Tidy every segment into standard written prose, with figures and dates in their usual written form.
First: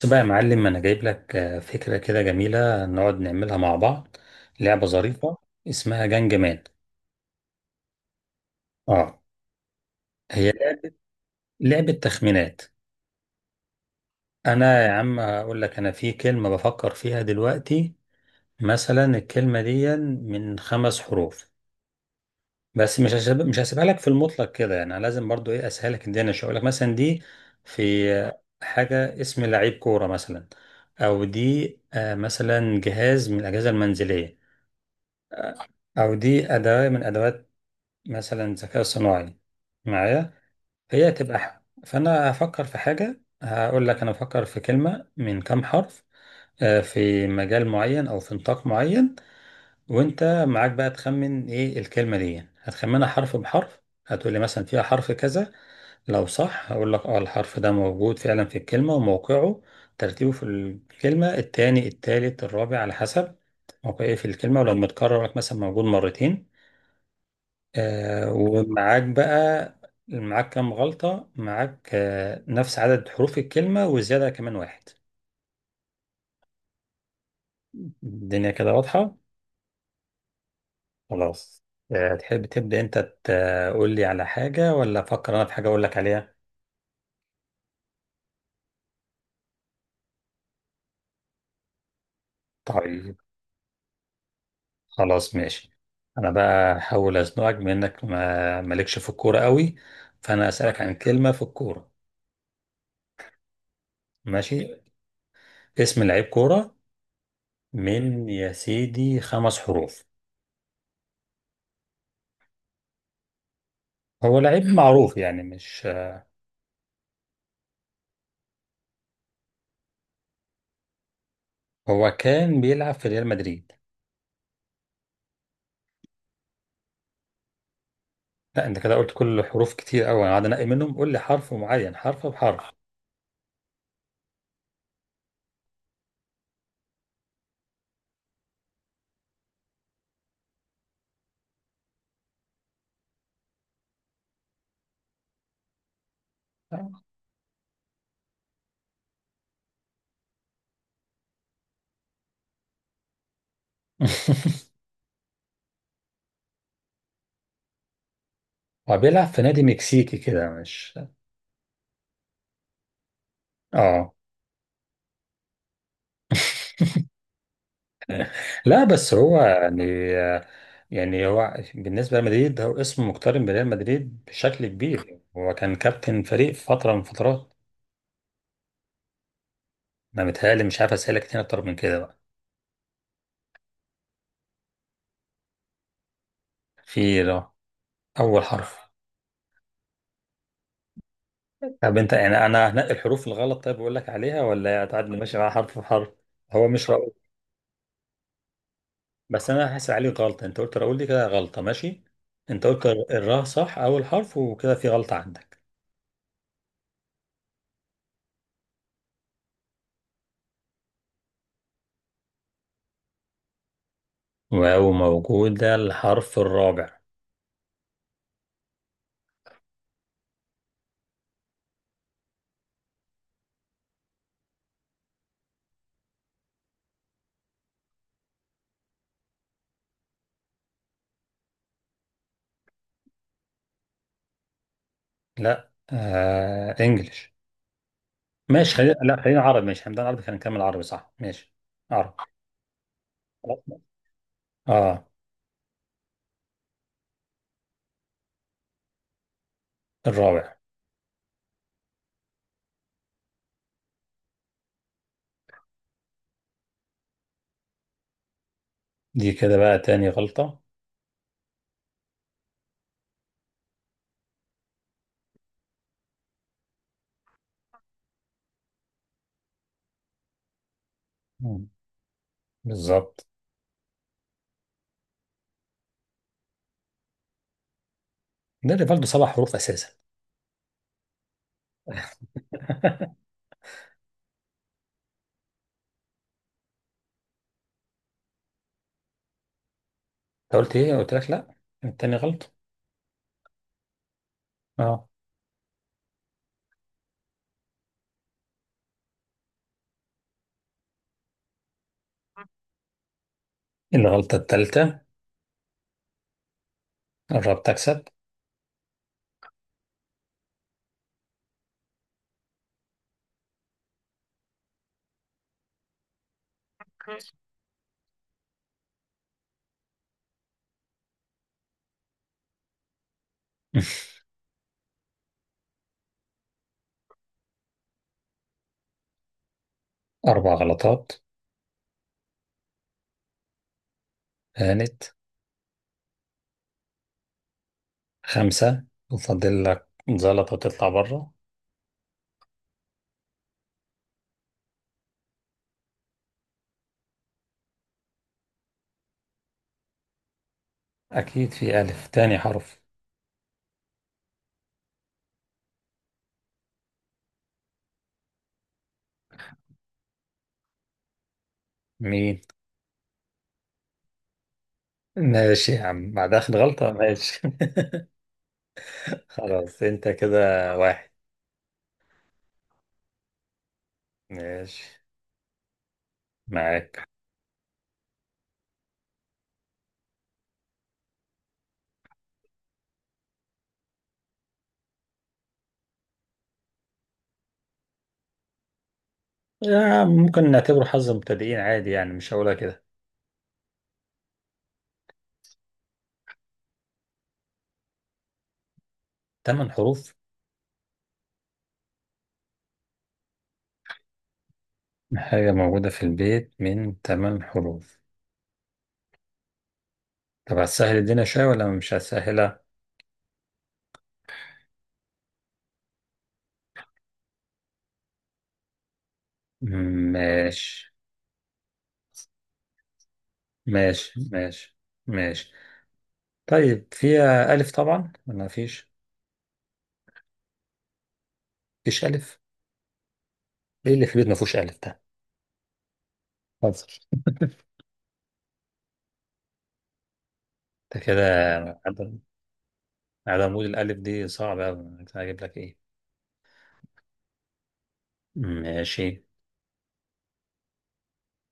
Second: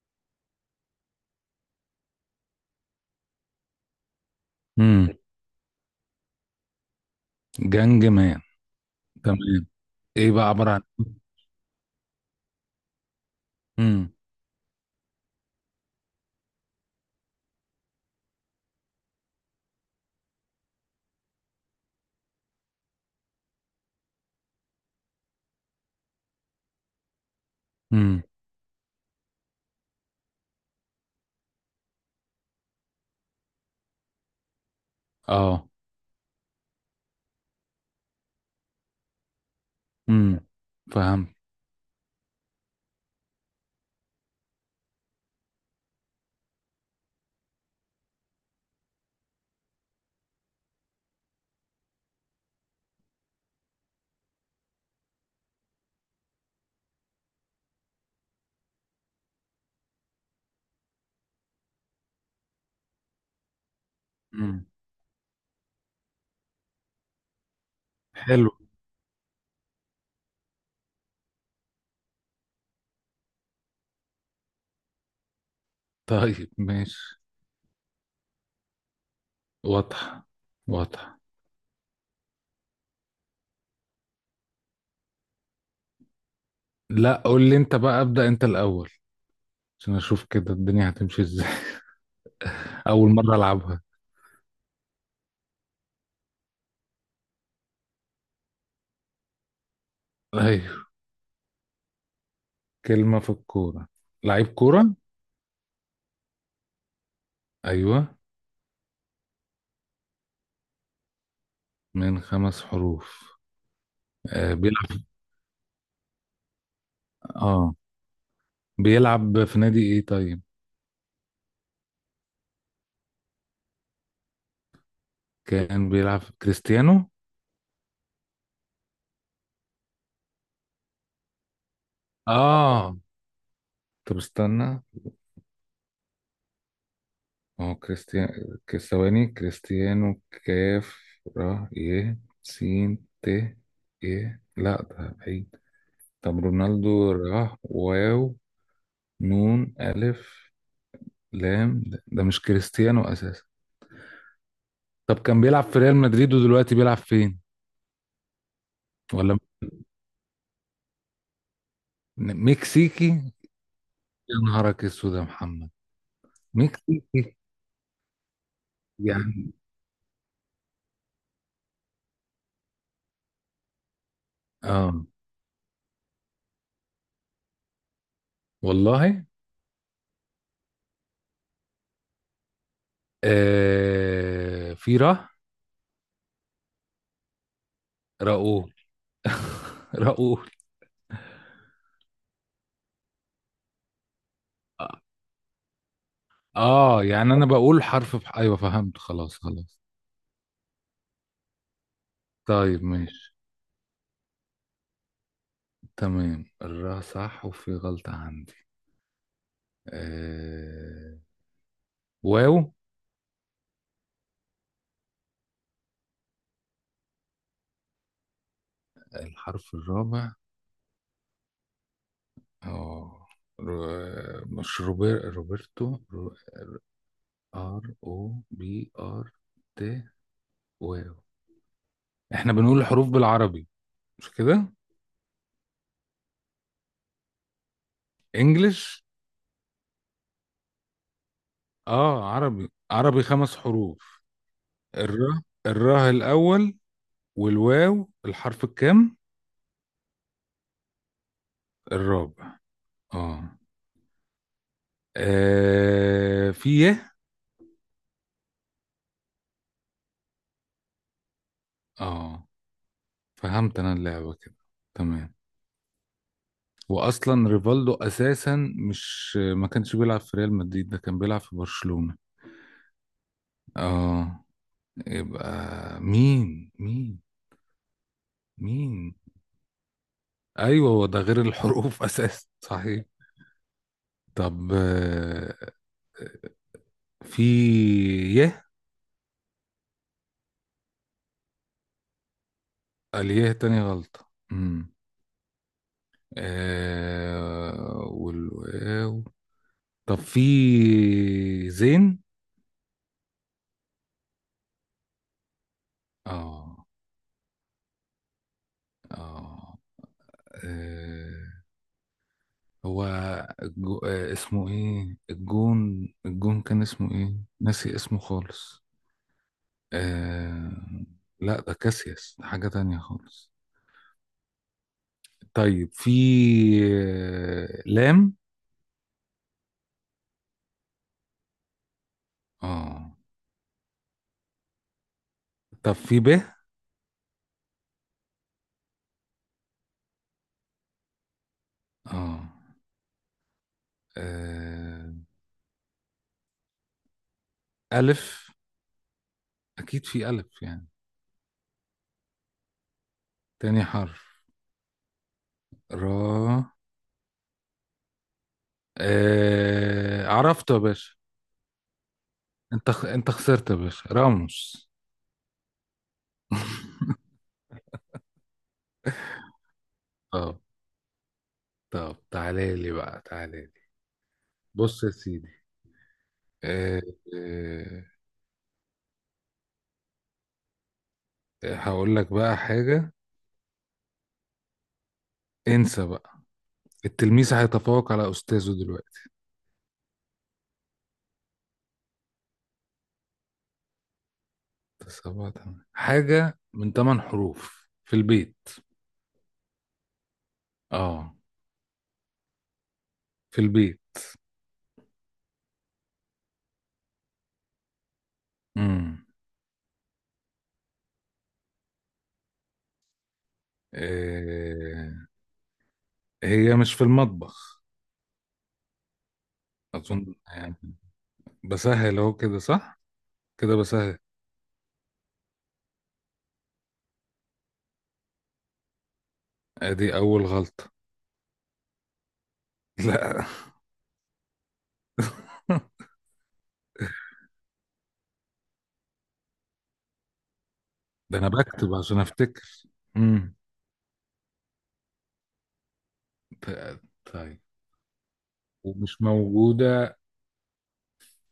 بس بقى يا معلم، انا جايب لك فكره كده جميله نقعد نعملها مع بعض. لعبه امم. ظريفه اسمها جنج مان. جانج مان. اه. تمام. ايه بقى هي عبارة عن؟ لعبه تخمينات. امم. انا يا عم هقول لك انا في كلمه بفكر فيها دلوقتي، مثلا الكلمه دي من خمس حروف، بس مش هسيبها لك في المطلق كده. يعني أنا لازم برضو ايه اسهلك الدنيا، مش هقول لك مثلا دي في امم. حاجه اسم لعيب كوره مثلا، او دي مثلا جهاز من الاجهزه المنزليه، اه. أو دي أداة من أدوات مثلا الذكاء الصناعي معايا. امم. فهمت. فأنا هفكر في حاجة، هقول لك أنا بفكر في كلمة من كام حرف، في مجال معين أو في نطاق معين. وأنت معاك بقى تخمن إيه الكلمة دي، هتخمنها حرف بحرف. هتقول لي مثلا فيها حرف كذا، لو صح هقول لك اه الحرف ده موجود فعلا في الكلمة، وموقعه ترتيبه في الكلمة التاني التالت الرابع على حسب موقعه في الكلمة، امم. ولو متكرر لك مثلا موجود مرتين. آه، حلو. ومعاك بقى معاك كام غلطة، معاك نفس عدد حروف الكلمة وزيادة كمان واحد. طيب، ماشي. الدنيا كده واضحة. واضح. واضح. خلاص. تحب تبدأ أنت، تقول لي على حاجة، ولا أفكر أنا في حاجة أقول لك عليها؟ لا، قول لي انت بقى، ابدأ انت الاول عشان اشوف كده الدنيا هتمشي ازاي. اول طيب. مرة العبها. خلاص ماشي. أنا بقى هحاول أزنقك بإنك ما مالكش في الكورة قوي، فأنا أسألك ايوه. عن كلمة في الكورة. كلمة في الكورة. لعيب ماشي. كورة. اسم لعيب كورة ايوه. من يا سيدي خمس حروف. من 5 حروف. هو آه، لعيب بيلعب. معروف يعني، مش... اه. بيلعب في نادي ايه طيب؟ هو كان بيلعب في ريال مدريد. كان بيلعب في كريستيانو. لا انت كده قلت كل حروف كتير قوي، انا قاعد انقي منهم. قول لي حرف معين، حرف بحرف. اه. طب استنى، ما هو كريستيان، ثواني. كريستيانو: كاف، را، ي، سين، ت، ي. لا ده بعيد. طب رونالدو: را، واو، نون، ألف، لام. ده مش كريستيانو أساسا. طب كان بيلعب في ريال مدريد ودلوقتي بيلعب فين؟ هو بيلعب ولا. في نادي مكسيكي كده، مش... مكسيكي؟ اه. يا نهارك اسود يا محمد. مكسيكي. لا بس هو يعني. يعني، يعني هو بالنسبه لمدريد هو اسمه مقترن بريال مدريد بشكل اه كبير، هو كان كابتن فريق في فتره من فترات. والله. ما متهيألي، مش عارف اسالك تاني اكتر من كده بقى. آه، في را. في ر-، اول راؤول. حرف. راؤول. طب انت يعني انا هنقي الحروف الغلط؟ طيب بقول لك عليها ولا هتقعد ماشي مع حرف بحرف؟ هو مش رأ... اه يعني انا بقول حرف ايوه فهمت. خلاص بس انا خلاص. هحاسب عليك غلطه، انت قلت راؤول دي كده غلطه ماشي. انت طيب قلت ماشي. الراء صح اول حرف، وكده في غلطه عندك. تمام، الراء صح وفي غلطة عندي. آه... واو. واو موجوده الحرف الرابع. الحرف الرابع. اه. ر- مش روبر... روبرتو. ار، او، بي، ار، تي، واو. احنا بنقول الحروف بالعربي، مش كده؟ لا انجلش. ماشي خلينا، انجلش. لا خلينا عربي. ماشي هنبدا عربي، خلينا نكمل عربي صح، ماشي. عربي. اه، عربي عربي، خمس خلاص. حروف اه. الراء. الراء الاول. والواو الحرف الكام؟ الرابع. الرابع. اه. آه، في يه. دي كده بقى تاني غلطه. اه، فهمت انا اللعبة كده. تمام. واصلا ريفالدو اساسا، مش ما كانش بيلعب في ريال مدريد، ده كان بيلعب في مم. برشلونة. بالظبط. اه. يبقى مين، مين، ده اللي برضه مين؟ سبع حروف اساسا. ايوه هو ده غير الحروف اساسا صحيح. انت طب في يه. قلت ايه، قلت لك لا. التاني غلطه. اليه تاني غلطة. امم. اه. والواو. طب في زين. الغلطه الثالثه. اه. الراب تكسب. اه. آه، هو اسمه ايه؟ الجون كان اسمه ايه؟ ناسي اسمه خالص. آه... لا ده كاسياس، ده حاجة تانية خالص. طيب في لام. اربع غلطات. اه. هانت. طب في ب. خمسة. وفاضل لك زلطة تطلع بره. اه. آه، ألف. أكيد في ألف يعني. أكيد في ألف تاني حرف. تاني حرف. را. عرفته يا باشا. مين؟ انت خسرت يا باشا، راموس. ماشي يا عم، بعد آخر غلطة، ماشي. خلاص أنت كده. اه. واحد. طب تعالى لي بقى، تعالى لي. ماشي. بص يا سيدي. أه. معاك. أه. هقول لك بقى حاجة. انسى بقى، التلميذ هيتفوق على أستاذه دلوقتي. ممكن نعتبره حظ مبتدئين عادي يعني، مش هقولها كده. سبعة تمانية، حاجة من 8 حروف في البيت. تمن حروف. اه. في البيت. حاجة موجودة في البيت من تمن حروف. امم. طب هتسهل الدنيا شوية ولا مش هتسهلها؟ أه. هي مش في المطبخ، أظن يعني. ماشي بسهل أهو كده صح؟ كده بسهل. ماشي. ماشي. ماشي. طيب فيها ألف طبعا ولا مفيش؟ أدي أول غلطة. مفيش ألف. لا. ايه اللي في البيت ما فيهوش الف ده؟ حاضر. ده كده ده أنا بكتب عدم عشان أفتكر. امم. عدم وجود الالف دي صعبه قوي، هجيب لك ايه. ط- طيب. ماشي. ومش موجودة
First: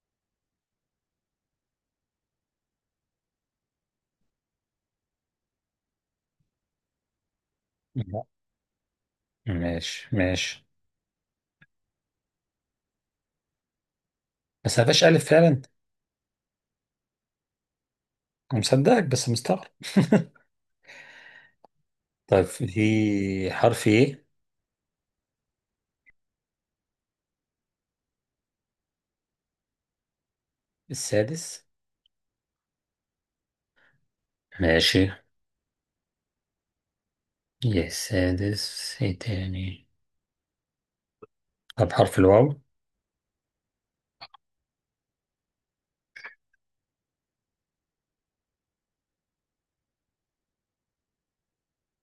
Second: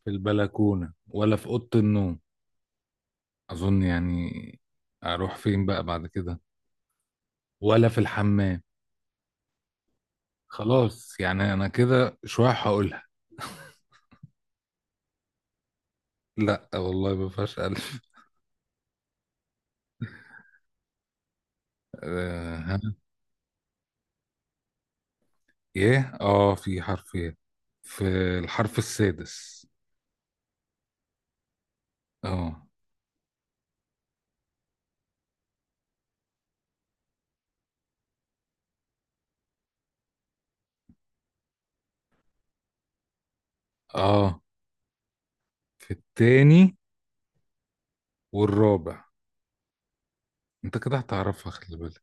في البلكونة ولا في أوضة النوم، أظن يعني. أروح فين بقى بعد كده؟ ولا في لا. الحمام. ماشي ماشي. خلاص يعني أنا كده شوية هقولها. بس ما فيهاش الف فعلا. لا والله ما فيهاش ألف. أنا مصدقك بس مستغرب. طيب آه ها. في حرف ايه؟ إيه، في حرف إيه؟ في الحرف السادس. السادس. آه. ماشي. يا السادس ايه تاني. طب حرف الواو. آه، في التاني والرابع. أنت كده هتعرفها، خلي بالك.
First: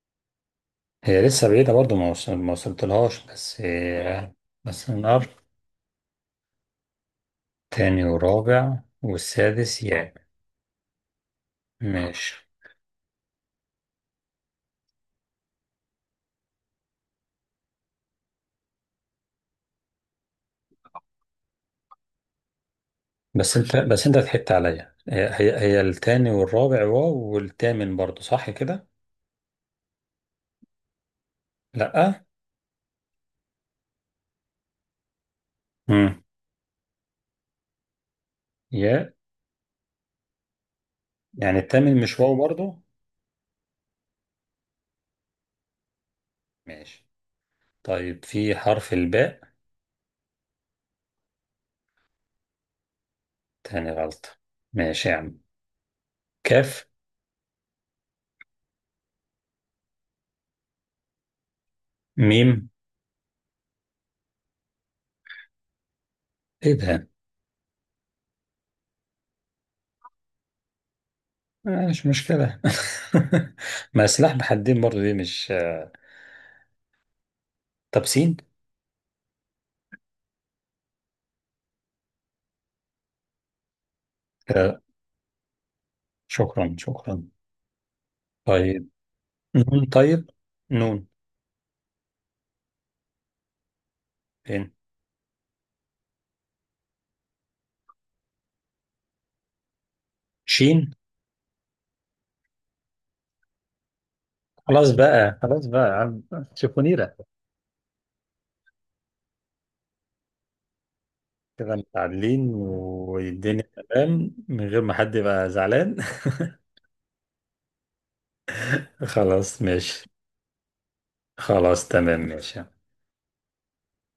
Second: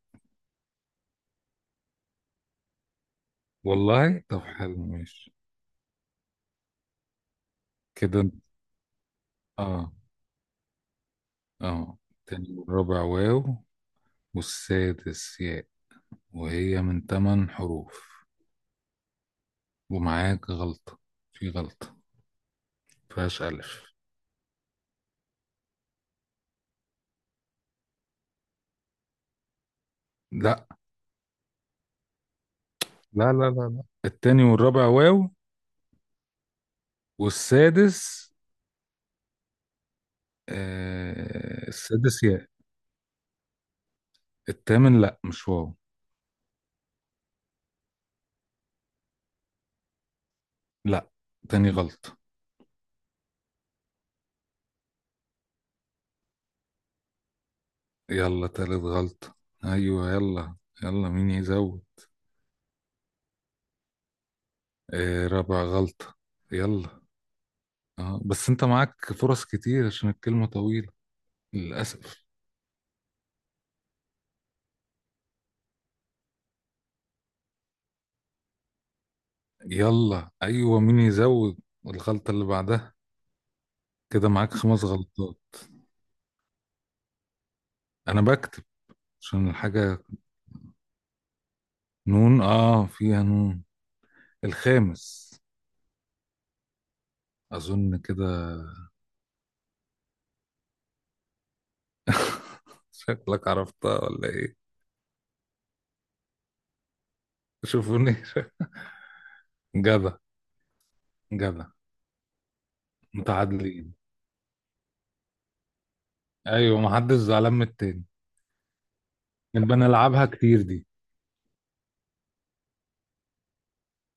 هي لسه بعيدة برضه، ما وصلتلهاش بس. والله طب حلو بس نقرب. ماشي. تاني كده. ورابع والسادس آه. ياء. آه، ماشي. التاني والرابع واو، والسادس ياء. وهي من 8 حروف. ومعاك غلطة. في غلطة. مفيهاش بس انت ألف. بس انت ضحكت عليا. هي التاني والرابع واو، والتامن برضو صح كده. لا، لا. لا، لا، لا، لا، التاني والرابع واو. امم. والسادس. يا. يعني آه، التامن مش السادس واو ياء. برضو. التامن لا مش واو. ماشي. طيب في حرف الباء. لا، تاني غلطة. تاني غلطة. ماشي يا عم. كاف. يلا، تالت غلطة. أيوة يلا. يلا، مين يزود. ميم. آه، رابع غلطة. ايه يلا. ده. آه بس أنت معاك فرص كتير عشان الكلمة طويلة مش للأسف. مشكلة. ما سلاح بحدين برضو دي، مش... طب سين. يلا ايوه، مين يزود. الغلطة اللي بعدها. كده معاك كده. 5 غلطات. شكرا شكرا. انا بكتب طيب. عشان نون الحاجة. طيب. نون. نون. اه، فيها نون. فين. الخامس. اظن كده. شين. شكلك عرفتها ولا ايه؟ خلاص بقى، خلاص بقى يا عم. شيفونيرة. شوفوني جدع. جدع. كده متعادلين والدنيا متعادلين. تمام من غير ما حد يبقى زعلان. ايوه، محدش زعلان من التاني. خلاص نبقى ماشي. نلعبها كتير دي. خلاص تمام ماشي.